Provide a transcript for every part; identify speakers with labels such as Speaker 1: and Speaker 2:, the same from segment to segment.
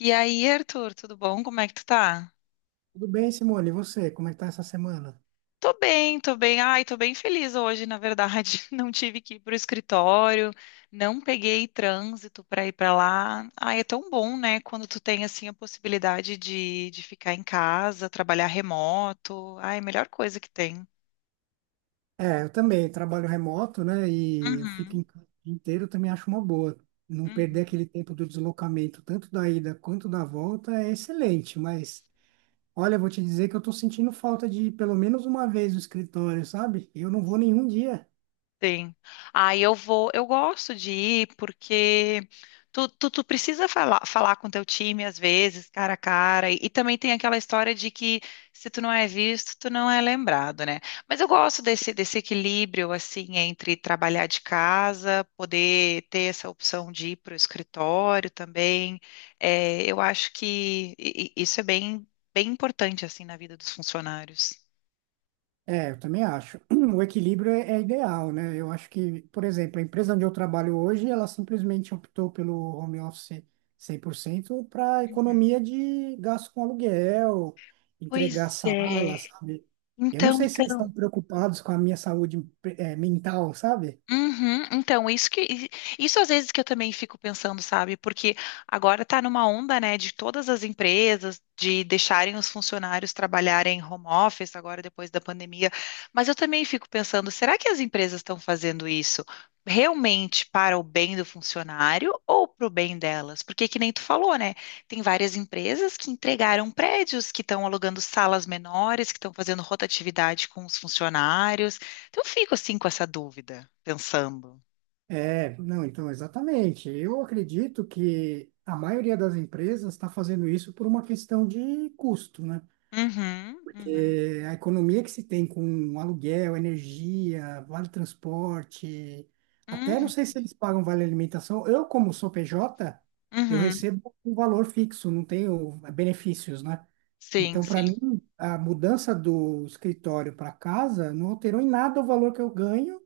Speaker 1: E aí, Arthur, tudo bom? Como é que tu tá?
Speaker 2: Tudo bem, Simone? E você? Como é que tá essa semana?
Speaker 1: Tô bem, tô bem. Ai, tô bem feliz hoje, na verdade. Não tive que ir pro escritório, não peguei trânsito pra ir pra lá. Ai, é tão bom, né? Quando tu tem, assim, a possibilidade de ficar em casa, trabalhar remoto. Ai, melhor coisa que tem.
Speaker 2: É, eu também trabalho remoto, né? E eu fico
Speaker 1: Uhum,
Speaker 2: em casa o dia inteiro, eu também acho uma boa. Não perder
Speaker 1: uhum.
Speaker 2: aquele tempo do deslocamento, tanto da ida quanto da volta, é excelente. Mas, olha, eu vou te dizer que eu tô sentindo falta de pelo menos uma vez no escritório, sabe? Eu não vou nenhum dia.
Speaker 1: Sim. Aí eu vou, eu gosto de ir porque tu precisa falar, falar com teu time às vezes, cara a cara, e também tem aquela história de que se tu não é visto, tu não é lembrado, né? Mas eu gosto desse equilíbrio, assim, entre trabalhar de casa, poder ter essa opção de ir para o escritório também. É, eu acho que isso é bem, bem importante, assim, na vida dos funcionários.
Speaker 2: É, eu também acho. O equilíbrio é ideal, né? Eu acho que, por exemplo, a empresa onde eu trabalho hoje, ela simplesmente optou pelo home office 100% para
Speaker 1: Uhum.
Speaker 2: economia de gasto com aluguel, entregar
Speaker 1: Pois é.
Speaker 2: salas, sabe? Eu não
Speaker 1: Então,
Speaker 2: sei se eles
Speaker 1: então.
Speaker 2: estão preocupados com a minha saúde, mental, sabe?
Speaker 1: Uhum, então, isso às vezes que eu também fico pensando, sabe? Porque agora tá numa onda, né, de todas as empresas de deixarem os funcionários trabalharem home office agora depois da pandemia, mas eu também fico pensando, será que as empresas estão fazendo isso realmente para o bem do funcionário ou para o bem delas? Porque que nem tu falou, né? Tem várias empresas que entregaram prédios, que estão alugando salas menores, que estão fazendo rotatividade com os funcionários. Então, eu fico assim com essa dúvida, pensando.
Speaker 2: É, não, então, exatamente. Eu acredito que a maioria das empresas está fazendo isso por uma questão de custo, né?
Speaker 1: Uhum, uhum,
Speaker 2: É, a economia que se tem com aluguel, energia, vale transporte, até não
Speaker 1: uhum,
Speaker 2: sei se eles pagam vale alimentação. Eu, como sou PJ, eu
Speaker 1: uhum.
Speaker 2: recebo um valor fixo, não tenho benefícios, né?
Speaker 1: Sim,
Speaker 2: Então, para
Speaker 1: sim,
Speaker 2: mim, a mudança do escritório para casa não alterou em nada o valor que eu ganho,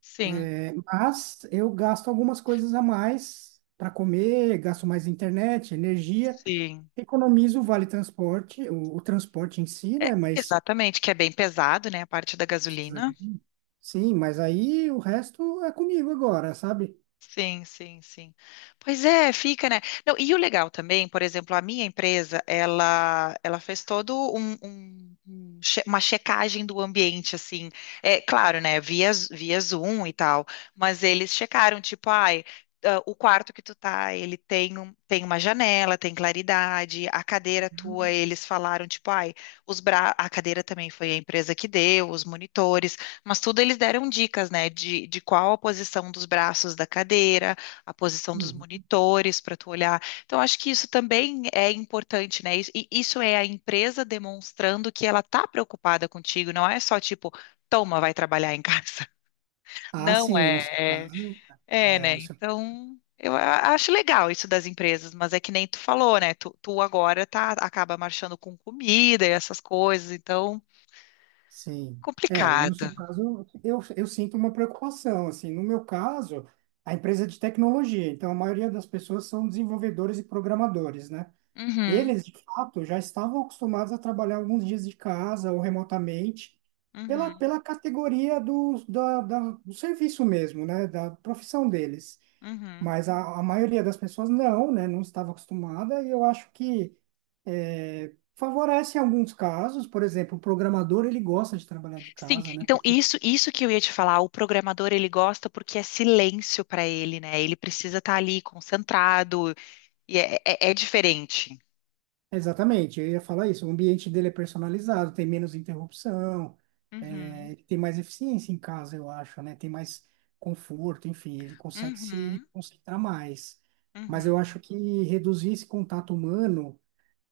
Speaker 1: sim,
Speaker 2: é, mas eu gasto algumas coisas a mais para comer, gasto mais internet, energia,
Speaker 1: sim.
Speaker 2: economizo o vale transporte, o transporte em si,
Speaker 1: É,
Speaker 2: né? Mas
Speaker 1: exatamente, que é bem pesado, né? A parte da
Speaker 2: precisa
Speaker 1: gasolina.
Speaker 2: de mim? Sim, mas aí o resto é comigo agora, sabe?
Speaker 1: Sim, sim, sim. Pois é, fica, né? Não, e o legal também, por exemplo, a minha empresa, ela fez todo uma checagem do ambiente, assim. É claro, né? Via, via Zoom e tal, mas eles checaram, tipo, ai, ah, o quarto que tu tá, ele tem, um, tem uma janela, tem claridade, a cadeira tua, eles falaram, tipo, ai, os bra... a cadeira também foi a empresa que deu, os monitores. Mas tudo eles deram dicas, né, de qual a posição dos braços da cadeira, a posição dos
Speaker 2: Uhum.
Speaker 1: monitores para tu olhar. Então, acho que isso também é importante, né? Isso- E isso é a empresa demonstrando que ela tá preocupada contigo, não é só tipo, toma, vai trabalhar em casa.
Speaker 2: Ah,
Speaker 1: Não
Speaker 2: sim,
Speaker 1: é,
Speaker 2: no seu
Speaker 1: é,
Speaker 2: caso.
Speaker 1: é,
Speaker 2: É,
Speaker 1: né?
Speaker 2: no seu,
Speaker 1: Então, eu acho legal isso das empresas, mas é que nem tu falou, né? Tu agora tá, acaba marchando com comida e essas coisas, então,
Speaker 2: sim. É, no
Speaker 1: complicado.
Speaker 2: seu caso, eu sinto uma preocupação, assim. No meu caso, a empresa é de tecnologia, então a maioria das pessoas são desenvolvedores e programadores, né?
Speaker 1: Uhum,
Speaker 2: Eles, de fato, já estavam acostumados a trabalhar alguns dias de casa ou remotamente, pela,
Speaker 1: uhum,
Speaker 2: pela categoria do serviço mesmo, né? Da profissão deles.
Speaker 1: uhum.
Speaker 2: Mas a maioria das pessoas não, né? Não estava acostumada e eu acho que é, favorece em alguns casos. Por exemplo, o programador, ele gosta de trabalhar de
Speaker 1: Sim,
Speaker 2: casa, né?
Speaker 1: então
Speaker 2: Porque,
Speaker 1: isso que eu ia te falar, o programador ele gosta porque é silêncio para ele, né? Ele precisa estar ali concentrado e é, é diferente.
Speaker 2: exatamente, eu ia falar isso, o ambiente dele é personalizado, tem menos interrupção,
Speaker 1: Uhum,
Speaker 2: é, ele tem mais eficiência em casa, eu acho, né? Tem mais conforto, enfim, ele consegue se
Speaker 1: uhum,
Speaker 2: concentrar mais. Mas
Speaker 1: uhum.
Speaker 2: eu acho que reduzir esse contato humano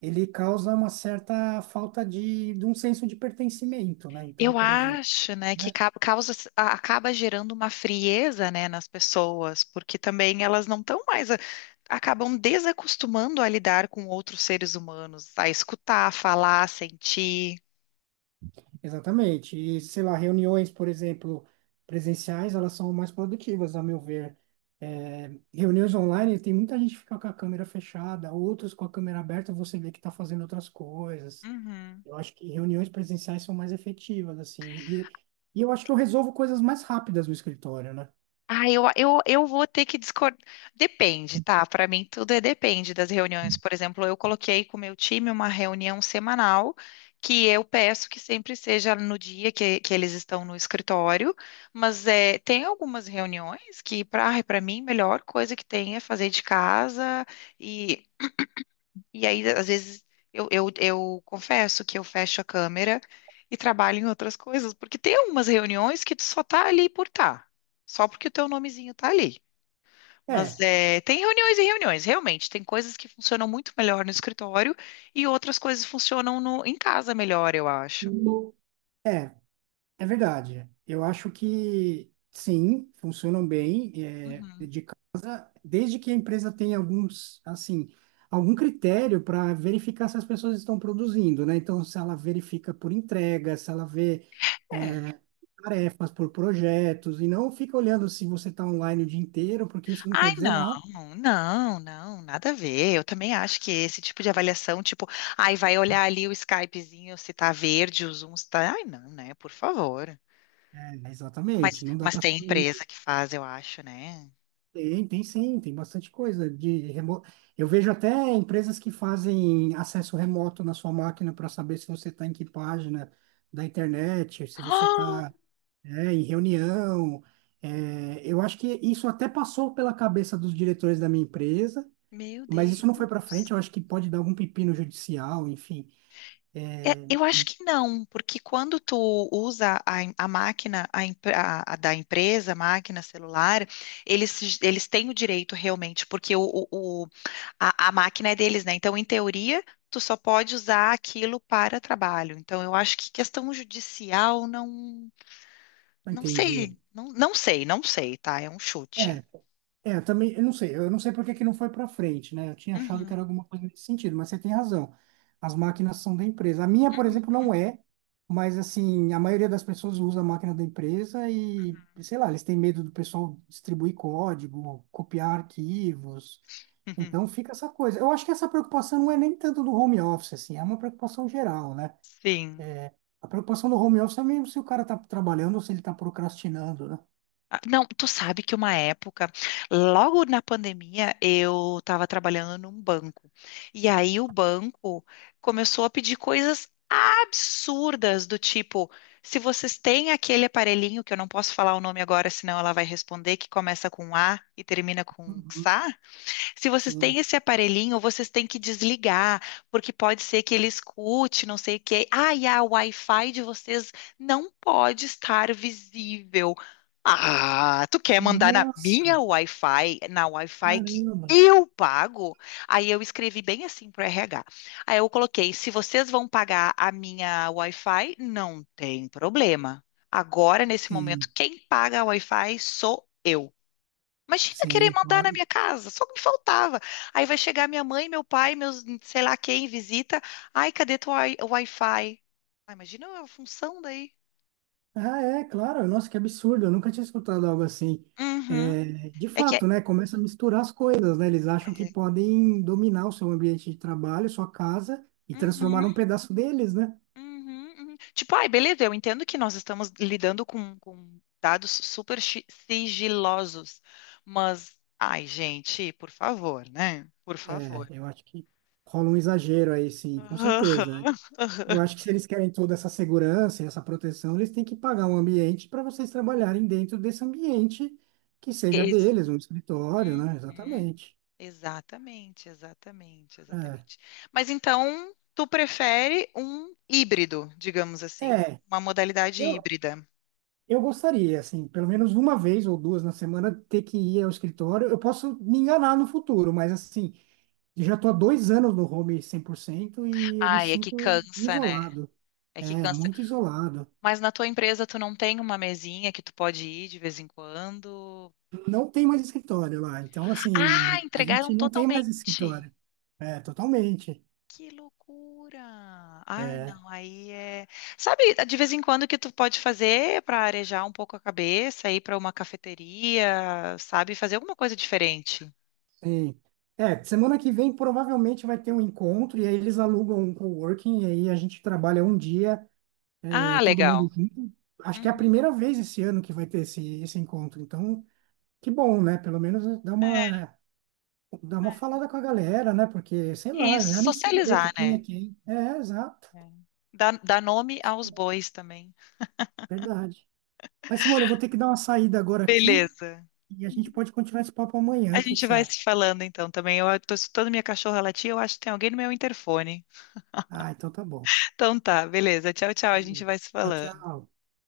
Speaker 2: ele causa uma certa falta de um senso de pertencimento, né? Então,
Speaker 1: Eu
Speaker 2: por exemplo,
Speaker 1: acho, né, que
Speaker 2: né?
Speaker 1: causa, acaba gerando uma frieza, né, nas pessoas, porque também elas não estão mais, acabam desacostumando a lidar com outros seres humanos, a escutar, falar, sentir.
Speaker 2: Exatamente. E, sei lá, reuniões, por exemplo, presenciais, elas são mais produtivas, a meu ver. É, reuniões online, tem muita gente que fica com a câmera fechada, outros com a câmera aberta, você vê que está fazendo outras coisas. Eu acho que reuniões presenciais são mais efetivas, assim. E, e eu acho que eu resolvo coisas mais rápidas no escritório, né?
Speaker 1: Ah, eu vou ter que discordar. Depende, tá? Para mim, tudo é depende das reuniões. Por exemplo, eu coloquei com o meu time uma reunião semanal que eu peço que sempre seja no dia que eles estão no escritório, mas é, tem algumas reuniões que, para mim, a melhor coisa que tem é fazer de casa e e aí, às vezes, eu confesso que eu fecho a câmera e trabalho em outras coisas, porque tem algumas reuniões que tu só tá ali por tá, só porque o teu nomezinho tá ali. Mas
Speaker 2: É.
Speaker 1: é, tem reuniões e reuniões, realmente. Tem coisas que funcionam muito melhor no escritório e outras coisas funcionam no, em casa melhor, eu acho.
Speaker 2: É, é verdade. Eu acho que sim, funcionam bem, é,
Speaker 1: Uhum.
Speaker 2: desde que a empresa tenha alguns, assim, algum critério para verificar se as pessoas estão produzindo, né? Então, se ela verifica por entrega, se ela vê,
Speaker 1: É.
Speaker 2: é, tarefas por projetos, e não fica olhando se você está online o dia inteiro, porque isso não
Speaker 1: Ai,
Speaker 2: quer dizer
Speaker 1: não,
Speaker 2: nada.
Speaker 1: não, não, nada a ver. Eu também acho que esse tipo de avaliação, tipo, ai, vai olhar ali o Skypezinho se tá verde, o Zoom se tá. Ai, não, né? Por favor.
Speaker 2: É,
Speaker 1: Mas,
Speaker 2: exatamente, não dá
Speaker 1: mas
Speaker 2: para
Speaker 1: tem empresa que faz, eu acho, né?
Speaker 2: tem, tem sim, tem bastante coisa de remo... Eu vejo até empresas que fazem acesso remoto na sua máquina para saber se você está em que página da internet, se você
Speaker 1: Ah,
Speaker 2: está, né, em reunião. É, eu acho que isso até passou pela cabeça dos diretores da minha empresa,
Speaker 1: meu
Speaker 2: mas isso não foi para frente.
Speaker 1: Deus.
Speaker 2: Eu acho que pode dar algum pepino judicial, enfim.
Speaker 1: É, eu acho que não, porque quando tu usa a, em- a máquina a, em- a da empresa, a máquina celular, eles têm o direito realmente, porque o- a máquina é deles, né? Então, em teoria, tu só pode usar aquilo para trabalho. Então, eu acho que questão judicial, não, não sei,
Speaker 2: Entendi.
Speaker 1: não, não sei, não sei, tá? É um chute.
Speaker 2: É, eu também, eu não sei por que que não foi para frente, né? Eu tinha achado que
Speaker 1: Uhum.
Speaker 2: era alguma coisa nesse sentido, mas você tem razão. As máquinas são da empresa. A minha, por exemplo,
Speaker 1: Uhum.
Speaker 2: não é, mas assim, a maioria das pessoas usa a máquina da empresa e, sei lá, eles têm medo do pessoal distribuir código, copiar arquivos.
Speaker 1: Uhum.
Speaker 2: Então fica essa coisa. Eu acho que essa preocupação não é nem tanto do home office, assim, é uma preocupação geral, né?
Speaker 1: Sim.
Speaker 2: A preocupação do home office é mesmo se o cara tá trabalhando ou se ele tá procrastinando, né?
Speaker 1: Ah, não, tu sabe que uma época, logo na pandemia, eu estava trabalhando num banco. E aí o banco começou a pedir coisas absurdas do tipo, se vocês têm aquele aparelhinho que eu não posso falar o nome agora, senão ela vai responder, que começa com A e termina com
Speaker 2: Uhum,
Speaker 1: XA. Se vocês têm
Speaker 2: sim.
Speaker 1: esse aparelhinho, vocês têm que desligar, porque pode ser que ele escute, não sei o quê. Ah, e a Wi-Fi de vocês não pode estar visível. Ah, tu quer mandar na
Speaker 2: Nossa!
Speaker 1: minha Wi-Fi, na Wi-Fi que
Speaker 2: Caramba!
Speaker 1: eu pago? Aí eu escrevi bem assim pro RH. Aí eu coloquei, se vocês vão pagar a minha Wi-Fi, não tem problema. Agora, nesse momento,
Speaker 2: Sim,
Speaker 1: quem paga a Wi-Fi sou eu. Imagina querer
Speaker 2: sim,
Speaker 1: mandar na
Speaker 2: claro.
Speaker 1: minha casa, só me faltava. Aí vai chegar minha mãe, meu pai, meus, sei lá quem, visita. Ai, cadê teu Wi-Fi? Ah, imagina a função daí.
Speaker 2: Ah, é, claro. Nossa, que absurdo. Eu nunca tinha escutado algo assim.
Speaker 1: Uhum.
Speaker 2: É, de
Speaker 1: É que é.
Speaker 2: fato, né? Começa a misturar as coisas, né? Eles acham que podem dominar o seu ambiente de trabalho, sua casa, e transformar
Speaker 1: Uhum,
Speaker 2: num pedaço deles, né?
Speaker 1: uhum, uhum. Tipo, ai, beleza, eu entendo que nós estamos lidando com dados sigilosos, mas, ai, gente, por favor, né? Por
Speaker 2: É,
Speaker 1: favor.
Speaker 2: eu acho que rola um exagero aí, sim, com certeza.
Speaker 1: Aham, aham.
Speaker 2: Eu acho que se eles querem toda essa segurança e essa proteção, eles têm que pagar um ambiente para vocês trabalharem dentro desse ambiente que seja
Speaker 1: Esse.
Speaker 2: deles, um escritório, né?
Speaker 1: Uhum.
Speaker 2: Exatamente.
Speaker 1: Exatamente, exatamente,
Speaker 2: É.
Speaker 1: exatamente. Mas então, tu prefere um híbrido, digamos assim, um,
Speaker 2: É,
Speaker 1: uma modalidade
Speaker 2: Eu,
Speaker 1: híbrida.
Speaker 2: eu gostaria, assim, pelo menos uma vez ou duas na semana ter que ir ao escritório. Eu posso me enganar no futuro, mas assim, eu já estou há 2 anos no home 100% e eu me
Speaker 1: Ai, é que
Speaker 2: sinto
Speaker 1: cansa, né?
Speaker 2: isolado.
Speaker 1: É que
Speaker 2: É,
Speaker 1: cansa.
Speaker 2: muito isolado.
Speaker 1: Mas na tua empresa tu não tem uma mesinha que tu pode ir de vez em quando?
Speaker 2: Não tem mais escritório lá. Então,
Speaker 1: Ah,
Speaker 2: assim, a
Speaker 1: entregaram
Speaker 2: gente não tem mais
Speaker 1: totalmente.
Speaker 2: escritório. É, totalmente.
Speaker 1: Que loucura! Ah, não, aí é. Sabe, de vez em quando o que tu pode fazer para arejar um pouco a cabeça, ir para uma cafeteria, sabe, fazer alguma coisa diferente.
Speaker 2: Sim. É, semana que vem provavelmente vai ter um encontro e aí eles alugam um coworking e aí a gente trabalha um dia
Speaker 1: Ah,
Speaker 2: ter todo
Speaker 1: legal.
Speaker 2: mundo junto. Acho que é a
Speaker 1: Uhum.
Speaker 2: primeira vez esse ano que vai ter esse, esse encontro. Então, que bom, né? Pelo menos
Speaker 1: É,
Speaker 2: dá uma
Speaker 1: é.
Speaker 2: falada com a galera, né? Porque, sei
Speaker 1: E
Speaker 2: lá, eu já nem sei direito
Speaker 1: socializar, né?
Speaker 2: quem. É, exato.
Speaker 1: É. Dá, dá nome aos bois também.
Speaker 2: Verdade. Mas, Simone, eu vou ter que dar uma saída agora aqui
Speaker 1: Beleza.
Speaker 2: e a gente pode continuar esse papo
Speaker 1: A
Speaker 2: amanhã. O que que
Speaker 1: gente
Speaker 2: você
Speaker 1: vai se
Speaker 2: acha?
Speaker 1: falando então também. Eu tô escutando minha cachorra latir, eu acho que tem alguém no meu interfone.
Speaker 2: Ah, então tá bom.
Speaker 1: Então tá, beleza. Tchau, tchau.
Speaker 2: Tá
Speaker 1: A gente
Speaker 2: bom.
Speaker 1: vai se
Speaker 2: Tchau,
Speaker 1: falando.
Speaker 2: tchau.